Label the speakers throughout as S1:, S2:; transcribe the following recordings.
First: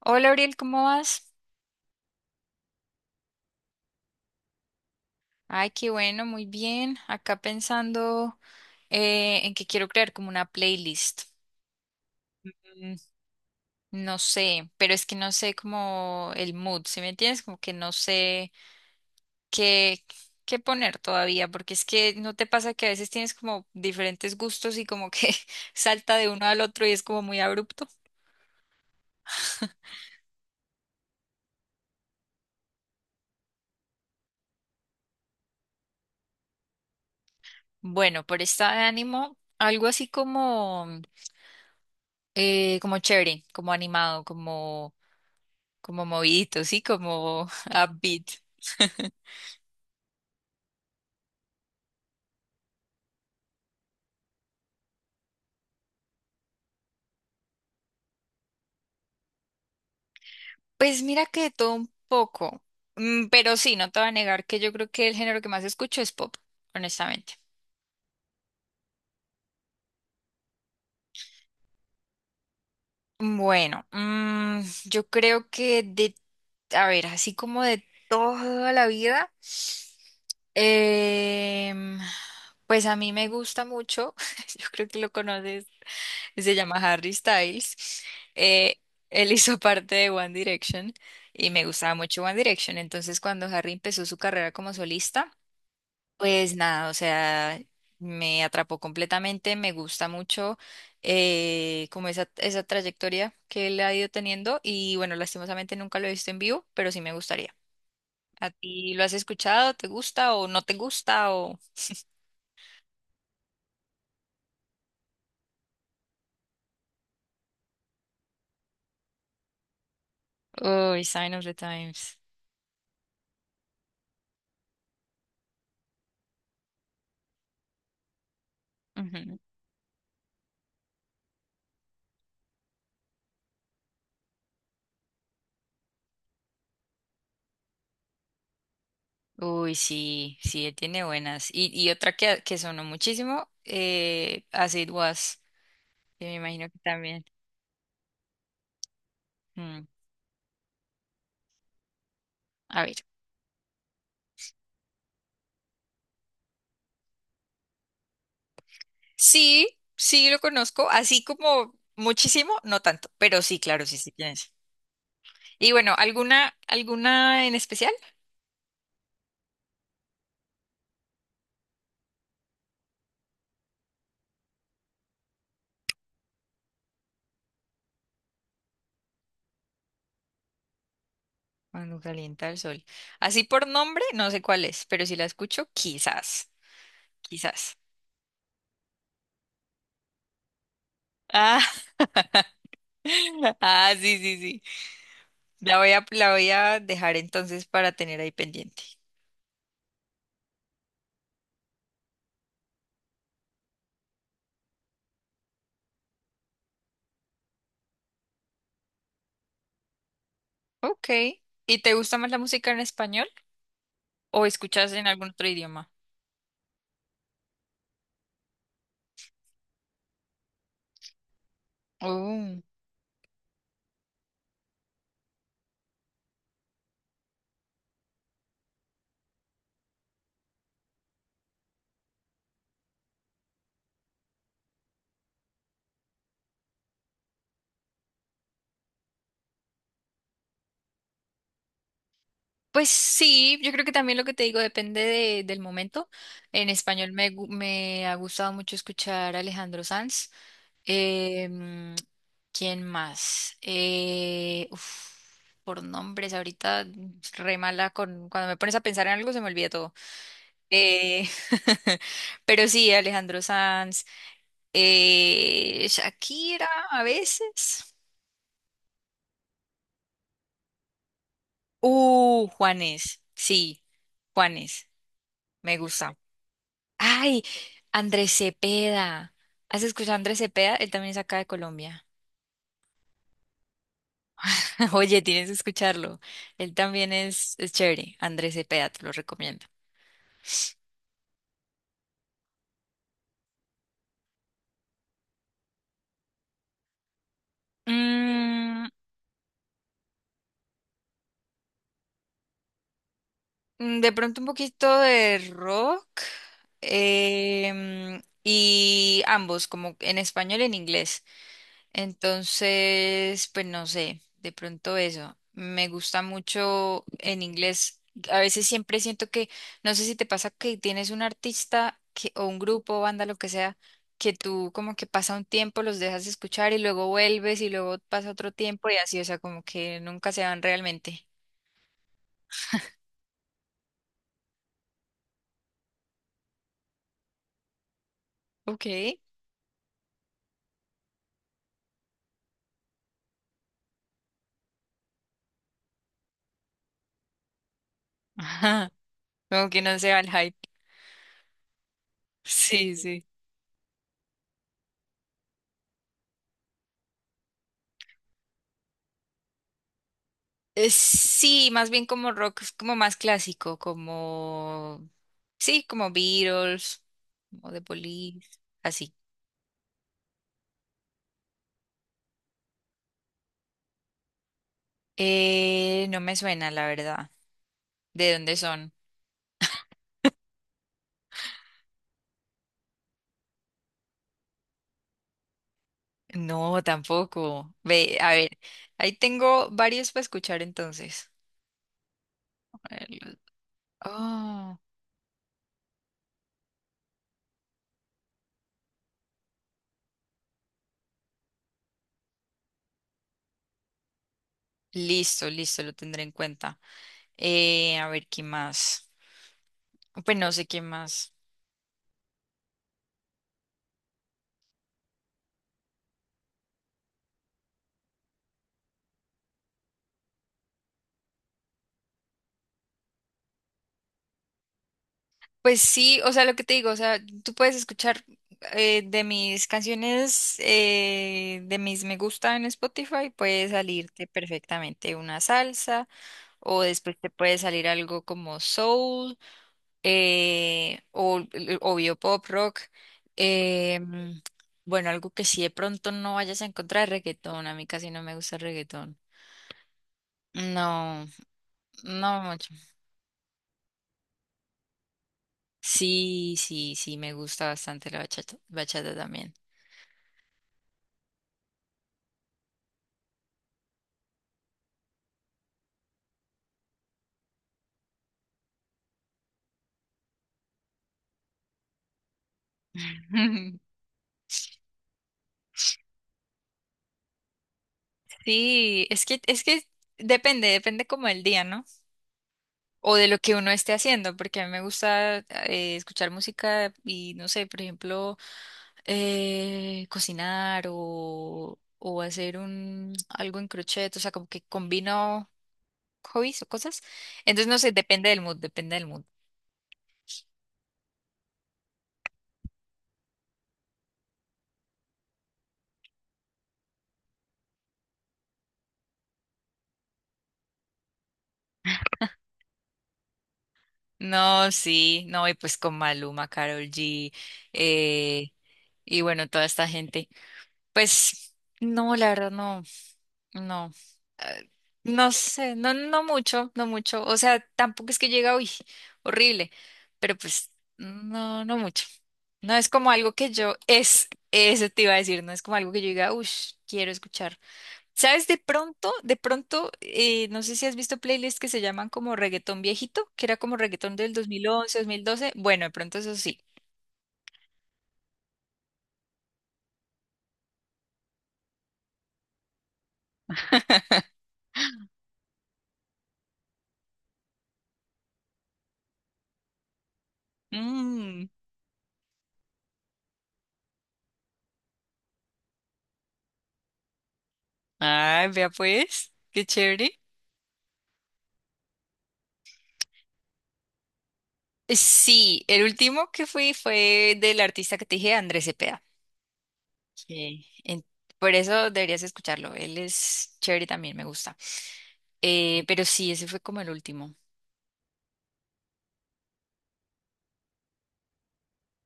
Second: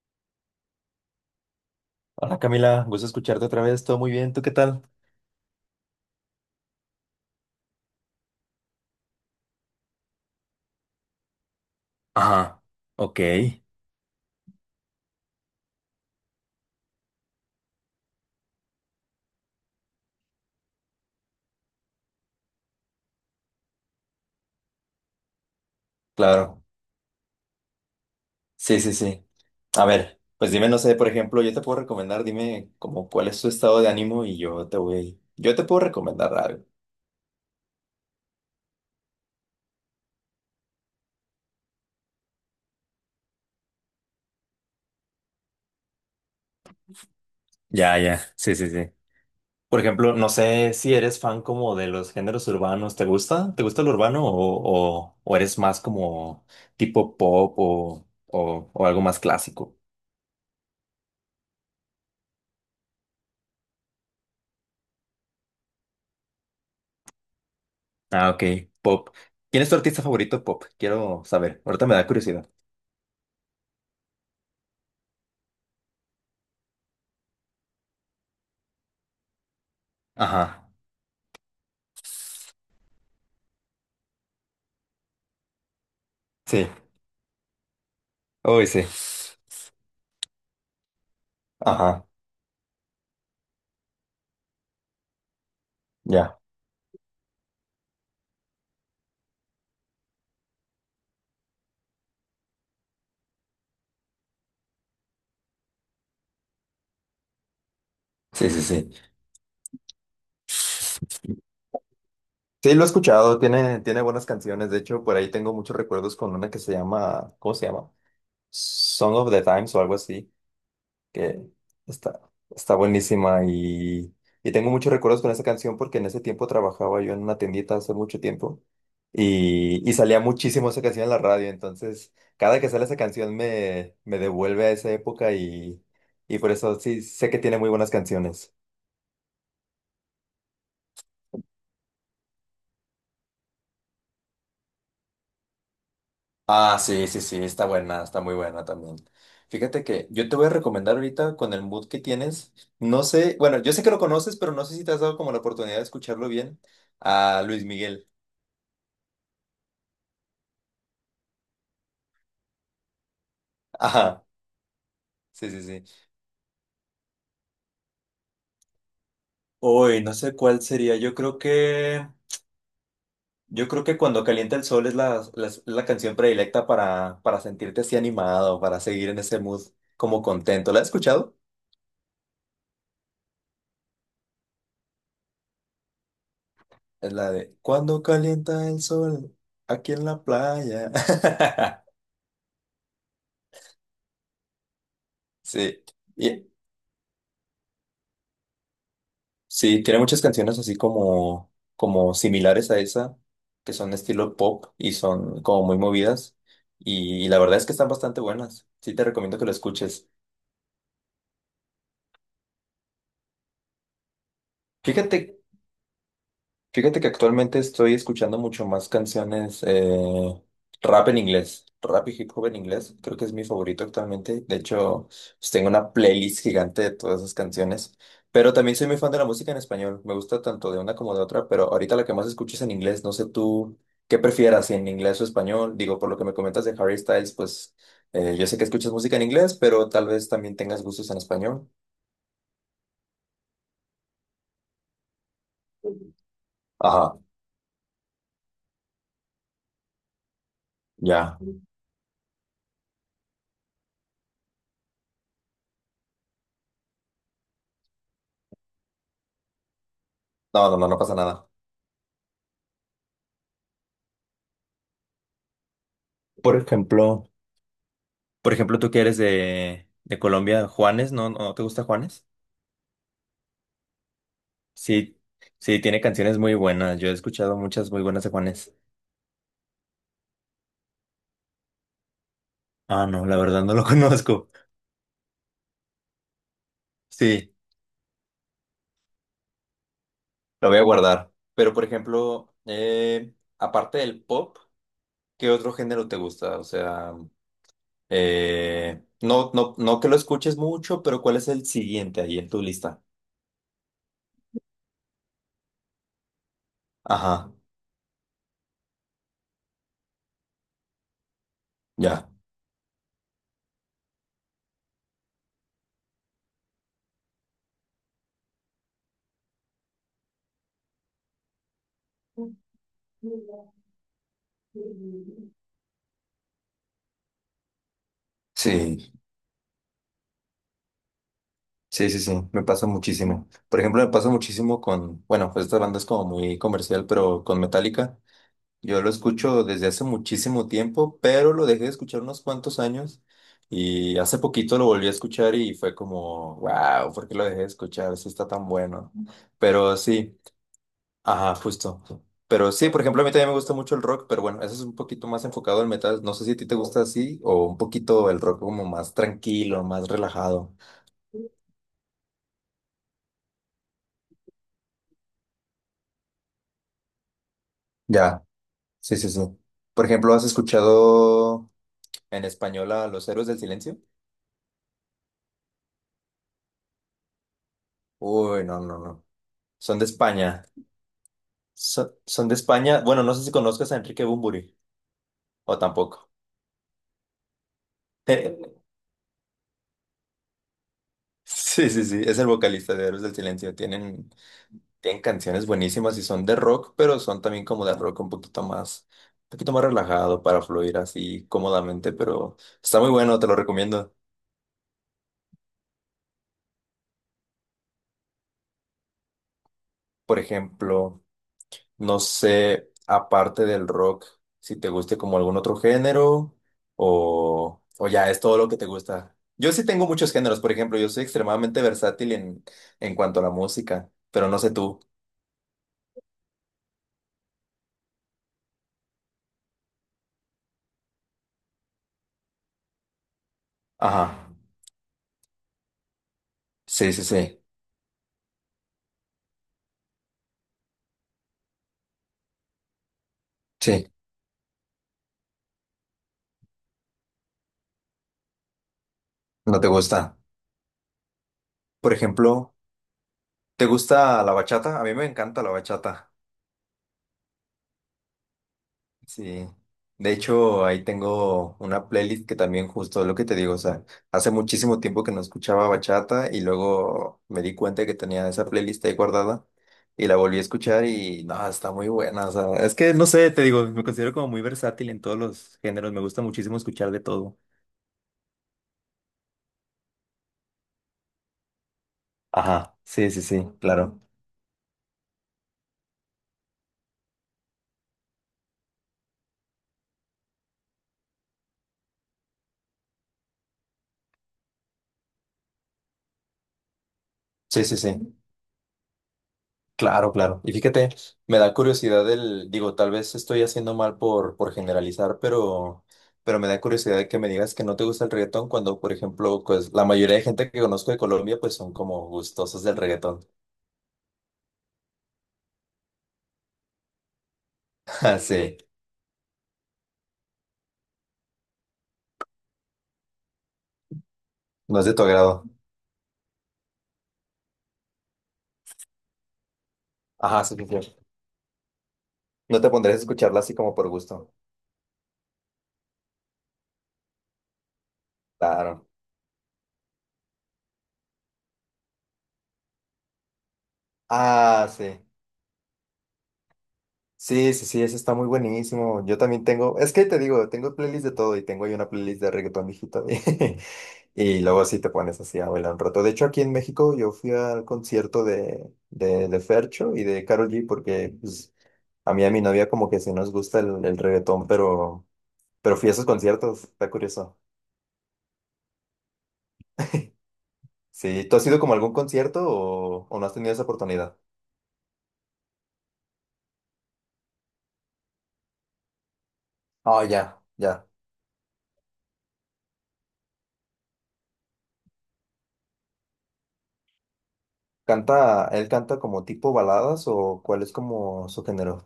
S1: Hola, Ariel, ¿cómo vas?
S2: Hola Camila, gusto escucharte otra vez, todo muy bien, ¿tú qué tal?
S1: Ay, qué bueno, muy bien. Acá pensando, en que quiero crear como una playlist.
S2: Ajá,
S1: Mm.
S2: ok.
S1: No sé, pero es que no sé como el mood, ¿sí me entiendes? Como que no sé qué, qué poner todavía, porque es que no te pasa que a veces tienes como diferentes gustos y como que salta de uno al
S2: Claro,
S1: otro y es como muy abrupto.
S2: sí, sí, sí. A ver, pues dime, no sé, por ejemplo, yo te puedo recomendar, dime como cuál es tu estado de ánimo y yo te puedo recomendar algo.
S1: Bueno, por esta de ánimo, algo así como, como chévere, como animado, como movidito, sí, como
S2: Ya, ya.
S1: upbeat.
S2: Sí, sí, sí. Por ejemplo, no sé si eres fan como de los géneros urbanos, ¿te gusta? ¿Te gusta el urbano o eres más como tipo pop o algo más clásico?
S1: Pues mira que de todo un poco. Mm. Pero sí, no te voy a negar que yo creo que el género que más escucho es pop, honestamente.
S2: Ah, ok. Pop. Pop. ¿Quién es tu artista favorito pop? Quiero saber, ahorita me da curiosidad.
S1: Bueno, yo creo que de, a ver, así como de toda la vida,
S2: Ajá,
S1: em, pues a mí me gusta mucho, yo creo que lo conoces, se
S2: sí,
S1: llama Harry Styles.
S2: uy,
S1: Eh,
S2: sí,
S1: él hizo parte de One Direction y me gustaba
S2: ajá,
S1: mucho One Direction. Entonces, cuando Harry empezó su carrera como solista,
S2: ya,
S1: pues nada, o sea, me atrapó completamente, me gusta mucho, como esa trayectoria que él ha ido teniendo y bueno, lastimosamente nunca lo he visto en vivo, pero sí me gustaría. ¿A
S2: sí, sí, sí.
S1: ti lo has escuchado? ¿Te gusta o no te gusta?
S2: Sí, lo he escuchado, tiene buenas canciones, de hecho, por ahí tengo muchos recuerdos con una que se llama, ¿cómo se llama? Song of the Times o algo así,
S1: Oh, Sign of
S2: que
S1: the Times.
S2: está, está buenísima y tengo muchos recuerdos con esa canción porque en ese tiempo trabajaba yo en una tiendita hace mucho tiempo y salía muchísimo esa canción en la radio, entonces cada que sale esa canción me devuelve a esa época y por eso sí sé que tiene muy buenas canciones.
S1: Uy, sí, sí, tiene buenas. Y otra que sonó muchísimo, As It Was, que me imagino que
S2: Ah, sí, sí,
S1: también.
S2: sí, está buena, está muy buena también. Fíjate
S1: Mm.
S2: que yo te voy a recomendar ahorita con el mood que tienes,
S1: A ver.
S2: no sé, bueno, yo sé que lo conoces, pero no sé si te has dado como la oportunidad de escucharlo bien, a Luis Miguel.
S1: Sí, sí lo conozco, así como muchísimo, no tanto, pero sí, claro, sí, sí
S2: Ajá,
S1: tienes.
S2: sí, sí,
S1: Y bueno,
S2: sí.
S1: ¿alguna en especial?
S2: Uy, no sé cuál sería, yo creo que Cuando calienta el sol es es la canción predilecta para sentirte así animado, para seguir en ese mood como contento. ¿La has escuchado?
S1: Cuando calienta el sol. Así por nombre, no sé cuál es, pero si la escucho, quizás,
S2: Es la de
S1: quizás.
S2: Cuando calienta el sol, aquí en la playa.
S1: Ah, ah, sí, sí, sí. La
S2: Sí,
S1: voy a, la
S2: y,
S1: voy a dejar entonces para tener ahí pendiente.
S2: sí, tiene muchas canciones así como, como similares a esa, que son estilo pop y son como muy movidas. Y la verdad es que están bastante buenas. Sí, te recomiendo que lo escuches.
S1: Ok. ¿Y te gusta más la música en español o escuchas en
S2: Fíjate
S1: algún otro idioma?
S2: Fíjate que actualmente estoy escuchando mucho más canciones rap en inglés, rap y hip hop en
S1: Oh.
S2: inglés, creo que es mi favorito actualmente, de hecho pues, tengo una playlist gigante de todas esas canciones, pero también soy muy fan de la música en español, me gusta tanto de una como de otra, pero ahorita la que más escucho es en inglés, no sé tú qué prefieras, si en inglés o español, digo, por lo que me comentas de Harry Styles, pues yo sé que escuchas música en inglés, pero tal vez también tengas gustos en español.
S1: Pues sí, yo creo que también lo que te digo depende del momento. En español
S2: Ajá,
S1: me ha gustado mucho escuchar a Alejandro Sanz.
S2: ya.
S1: Eh, mm, ¿Quién más? Uf, por nombres, ahorita re mala con, cuando me pones a pensar en algo se me olvida todo.
S2: No, no, no, no pasa
S1: Eh,
S2: nada.
S1: pero sí, Alejandro Sanz,
S2: Por
S1: Shakira a
S2: ejemplo.
S1: veces.
S2: Por ejemplo, tú que eres de Colombia, Juanes, ¿no? ¿No te gusta Juanes?
S1: Juanes. Sí, Juanes.
S2: Sí,
S1: Me
S2: sí, tiene
S1: gusta.
S2: canciones muy buenas. Yo he
S1: Ay,
S2: escuchado muchas muy buenas de
S1: Andrés
S2: Juanes.
S1: Cepeda. ¿Has escuchado a Andrés Cepeda? Él también es acá de Colombia.
S2: Ah, no, la verdad no lo conozco.
S1: Oye, tienes que escucharlo. Él también
S2: Sí,
S1: es chévere. Andrés Cepeda, te lo recomiendo.
S2: lo voy a guardar. Pero, por ejemplo, aparte del pop, ¿qué otro género te gusta? O sea,
S1: Mm,
S2: no que lo escuches mucho, pero ¿cuál es el siguiente ahí en tu lista?
S1: de pronto un poquito de rock.
S2: Ajá,
S1: Y ambos, como en español y en inglés.
S2: ya.
S1: Entonces, pues no sé, de pronto eso. Me gusta mucho en inglés. A veces siempre siento que, no sé si te pasa que tienes un artista que, o un grupo, banda, lo que sea, que tú como que pasa un tiempo, los dejas de escuchar y luego vuelves y luego pasa otro tiempo y
S2: Sí.
S1: así, o sea, como que nunca se van realmente.
S2: Sí, sí, sí, me pasa muchísimo. Por ejemplo, me pasa muchísimo con, bueno, pues esta banda es como muy comercial, pero con Metallica.
S1: Ok.
S2: Yo lo escucho desde hace muchísimo tiempo, pero lo dejé de escuchar unos cuantos años y hace poquito lo volví a escuchar y fue como, wow, ¿por qué lo dejé de escuchar? Eso está tan
S1: Ajá,
S2: bueno.
S1: como que no
S2: Pero
S1: se va el
S2: sí,
S1: hype.
S2: ajá, justo. Pero sí,
S1: Sí,
S2: por ejemplo,
S1: sí.
S2: a mí también me gusta mucho el rock, pero bueno, eso es un poquito más enfocado al metal. No sé si a ti te gusta así o un poquito el rock como más tranquilo, más relajado.
S1: Sí, más bien como rock, es como más clásico, como, sí, como Beatles, como The Police,
S2: Ya.
S1: así.
S2: Sí, sí, sí. Por ejemplo, ¿has escuchado en español a Los Héroes del Silencio?
S1: No me suena, la verdad. ¿De dónde
S2: Uy, no,
S1: son?
S2: no, no. Son de España. Son de España. Bueno, no sé si conozcas a Enrique Bunbury o tampoco.
S1: No, tampoco. Ve, a ver,
S2: Eh,
S1: ahí tengo varios para escuchar entonces.
S2: sí, sí, sí. Es el
S1: A
S2: vocalista de
S1: ver,
S2: Héroes del Silencio.
S1: oh,
S2: Tienen canciones buenísimas y son de rock, pero son también como de rock un poquito más relajado para fluir así cómodamente, pero está muy bueno, te lo recomiendo.
S1: listo, listo, lo tendré en cuenta. A ver, ¿qué más? Pues
S2: Por
S1: no sé qué
S2: ejemplo.
S1: más.
S2: No sé, aparte del rock, si te guste como algún otro género o ya es todo lo que te gusta. Yo sí tengo muchos géneros, por ejemplo, yo soy extremadamente versátil en cuanto a la música, pero no sé tú.
S1: Pues sí, o sea, lo que te digo, o sea, tú puedes escuchar, de mis canciones, de mis me gusta en Spotify, puede salirte
S2: Ajá.
S1: perfectamente una salsa, o
S2: Sí,
S1: después
S2: sí,
S1: te puede
S2: sí.
S1: salir algo como soul, o obvio pop rock. eh,
S2: Sí,
S1: mm, bueno, algo que sí de pronto no vayas a encontrar reggaetón, a mí casi no me gusta el reggaetón.
S2: no te gusta.
S1: No,
S2: Por
S1: no mucho.
S2: ejemplo, ¿te gusta la bachata? A mí me encanta la bachata.
S1: Sí, sí, sí, me gusta bastante la bachata, bachata también.
S2: Sí, de hecho ahí tengo una playlist que también justo es lo que te digo, o sea, hace muchísimo tiempo que no escuchaba bachata y luego me di cuenta que tenía esa playlist ahí guardada y la volví a escuchar y no, está muy buena, o sea, es que no sé, te digo, me considero como muy versátil en todos los géneros, me gusta muchísimo escuchar de todo.
S1: Sí, es que depende, depende como el día, ¿no?
S2: Ajá,
S1: O de
S2: sí,
S1: lo
S2: sí,
S1: que
S2: sí,
S1: uno esté
S2: claro.
S1: haciendo, porque a mí me gusta, escuchar música y no sé, por ejemplo, cocinar o hacer un algo en crochet, o sea, como que combino hobbies o cosas. Entonces, no
S2: Sí,
S1: sé,
S2: sí, sí.
S1: depende del mood, depende del mood.
S2: Claro, claro. Y fíjate, me da curiosidad el, digo, tal vez estoy haciendo mal por generalizar, pero me da curiosidad de que me digas que no te gusta el reggaetón cuando, por ejemplo, pues la mayoría de gente que conozco de Colombia, pues son como gustosos del reggaetón.
S1: No, sí, no, y pues con Maluma, Karol G,
S2: Ah,
S1: eh,
S2: sí,
S1: y bueno, toda esta gente. Pues no, la verdad no. No. eh,
S2: no es de tu
S1: No
S2: agrado.
S1: sé, no, no mucho, no mucho. O sea, tampoco es que llega, uy, horrible, pero
S2: Ajá,
S1: pues
S2: sí, sí, sí.
S1: no, no mucho. No
S2: No
S1: es
S2: te
S1: como
S2: pondrías a
S1: algo que
S2: escucharla así
S1: yo,
S2: como por
S1: es,
S2: gusto.
S1: eso te iba a decir, no es como algo que yo diga, uy, quiero escuchar. ¿Sabes? De
S2: Claro.
S1: pronto, de pronto, no sé si has visto playlists que se llaman como reggaetón viejito, que era como reggaetón del dos dos mil
S2: Ah,
S1: once, dos
S2: sí.
S1: mil doce. Bueno, de pronto eso sí.
S2: Sí, sí, sí, eso está muy buenísimo. Yo también tengo, es que te digo, tengo playlist de todo y tengo ahí una playlist de reggaetón, viejito. Y luego sí te pones así a bailar un rato. De hecho, aquí en México yo fui al concierto de Fercho y de Karol G porque
S1: Mm.
S2: pues, a mí y a mi novia como que sí nos gusta el reggaetón, pero fui a esos conciertos, está curioso.
S1: Ay, vea pues, qué chévere.
S2: Sí, ¿tú has ido como a algún concierto o no has tenido esa oportunidad?
S1: Sí, el último que fui fue del artista que te dije, Andrés Cepeda.
S2: Ah, ya,
S1: que en-
S2: ya.
S1: por eso deberías escucharlo. Él es chévere también, me gusta. Pero sí, ese fue como el último.
S2: ¿Canta, él canta como tipo baladas o cuál es como su género?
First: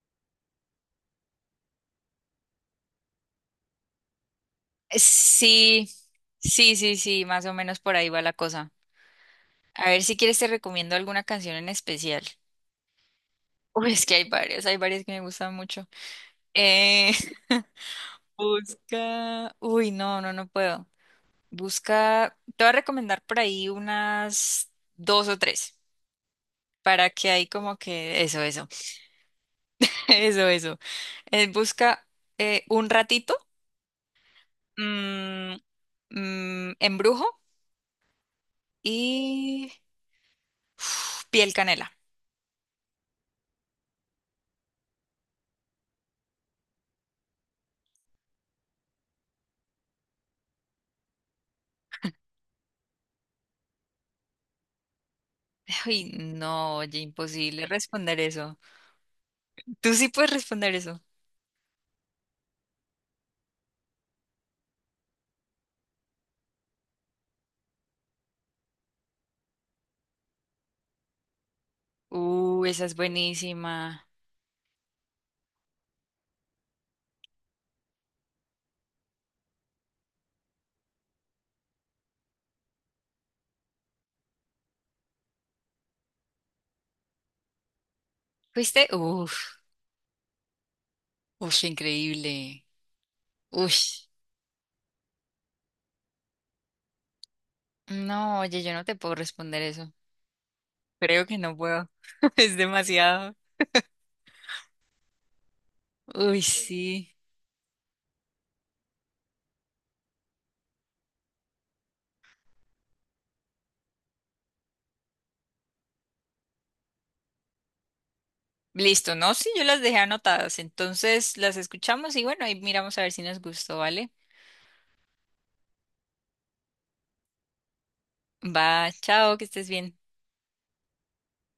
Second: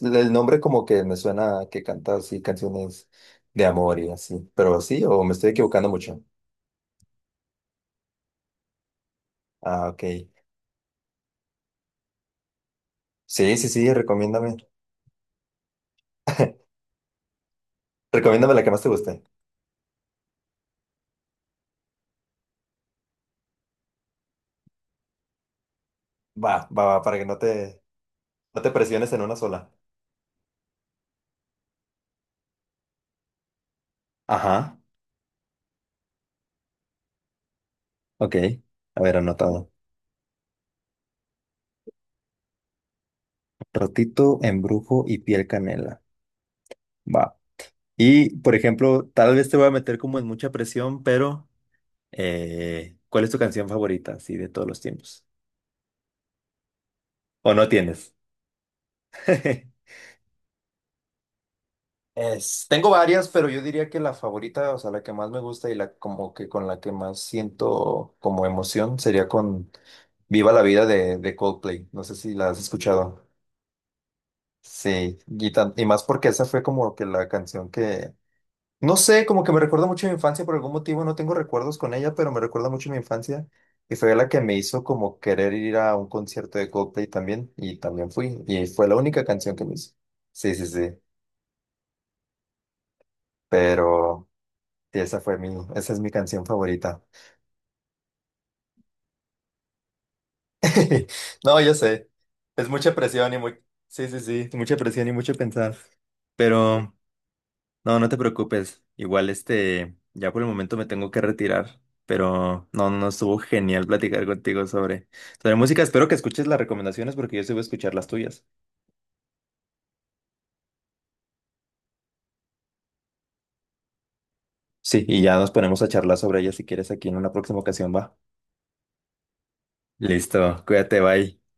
S2: El nombre como que me suena a que canta así canciones de amor y así, pero sí, o me estoy
S1: Sí,
S2: equivocando mucho.
S1: sí, sí, sí, más o menos por ahí va la cosa.
S2: Ah,
S1: A ver
S2: ok.
S1: si quieres te recomiendo alguna canción en especial.
S2: Sí, sí,
S1: Uy,
S2: sí,
S1: es que hay
S2: recomiéndame.
S1: varias, hay varias que me gustan mucho. Eh,
S2: Recomiéndame la que más te guste.
S1: busca. Uy, no, no, no puedo. Busca. Te voy a recomendar por ahí unas dos o tres.
S2: Va,
S1: Para
S2: para que
S1: que
S2: no
S1: ahí como
S2: te,
S1: que eso,
S2: no
S1: eso,
S2: te presiones en una sola.
S1: eso, eso. Busca, un ratito,
S2: Ajá,
S1: mm, embrujo
S2: ok. A ver, anotado.
S1: y uf, piel canela.
S2: Rotito, embrujo y piel canela. Va. Y, por ejemplo, tal vez te voy a meter como en mucha presión, pero ¿cuál es tu canción favorita, así, de todos los tiempos?
S1: Ay, no, oye,
S2: ¿O
S1: imposible
S2: no tienes?
S1: responder eso. Tú sí puedes responder eso.
S2: Tengo varias, pero yo diría que la favorita, o sea, la que más me gusta y la como que con la que más siento como emoción sería con Viva la Vida de Coldplay. No sé si la has
S1: Esa es
S2: escuchado.
S1: buenísima.
S2: Sí, y, y más porque esa fue como que la canción que, no sé, como que me recuerda mucho a mi infancia por algún motivo, no tengo recuerdos con ella, pero me recuerda mucho a mi infancia y fue la que me hizo como querer ir a un concierto de Coldplay también y también fui y
S1: ¿Fuiste?
S2: fue la única
S1: Uf,
S2: canción que me hizo. Sí, sí, sí,
S1: uf, increíble. Uf.
S2: pero... Sí, esa es mi canción favorita.
S1: No, oye, yo no te puedo responder eso. Creo que no
S2: No, yo
S1: puedo.
S2: sé.
S1: Es
S2: Es mucha presión
S1: demasiado.
S2: y muy, sí, sí, sí, mucha presión y mucho pensar.
S1: Uy,
S2: Pero
S1: sí.
S2: no, no te preocupes. Igual este, ya por el momento me tengo que retirar. Pero no, no estuvo genial platicar contigo sobre, sobre música. Espero que escuches las recomendaciones porque yo sí voy a escuchar las tuyas.
S1: Listo, ¿no? Sí, yo las dejé anotadas. Entonces las escuchamos y bueno, ahí miramos a ver si nos gustó, ¿vale?
S2: Sí, y ya nos ponemos a charlar sobre ellas si quieres aquí en una próxima ocasión, va.
S1: Va, chao, que estés bien.
S2: Listo, cuídate, bye.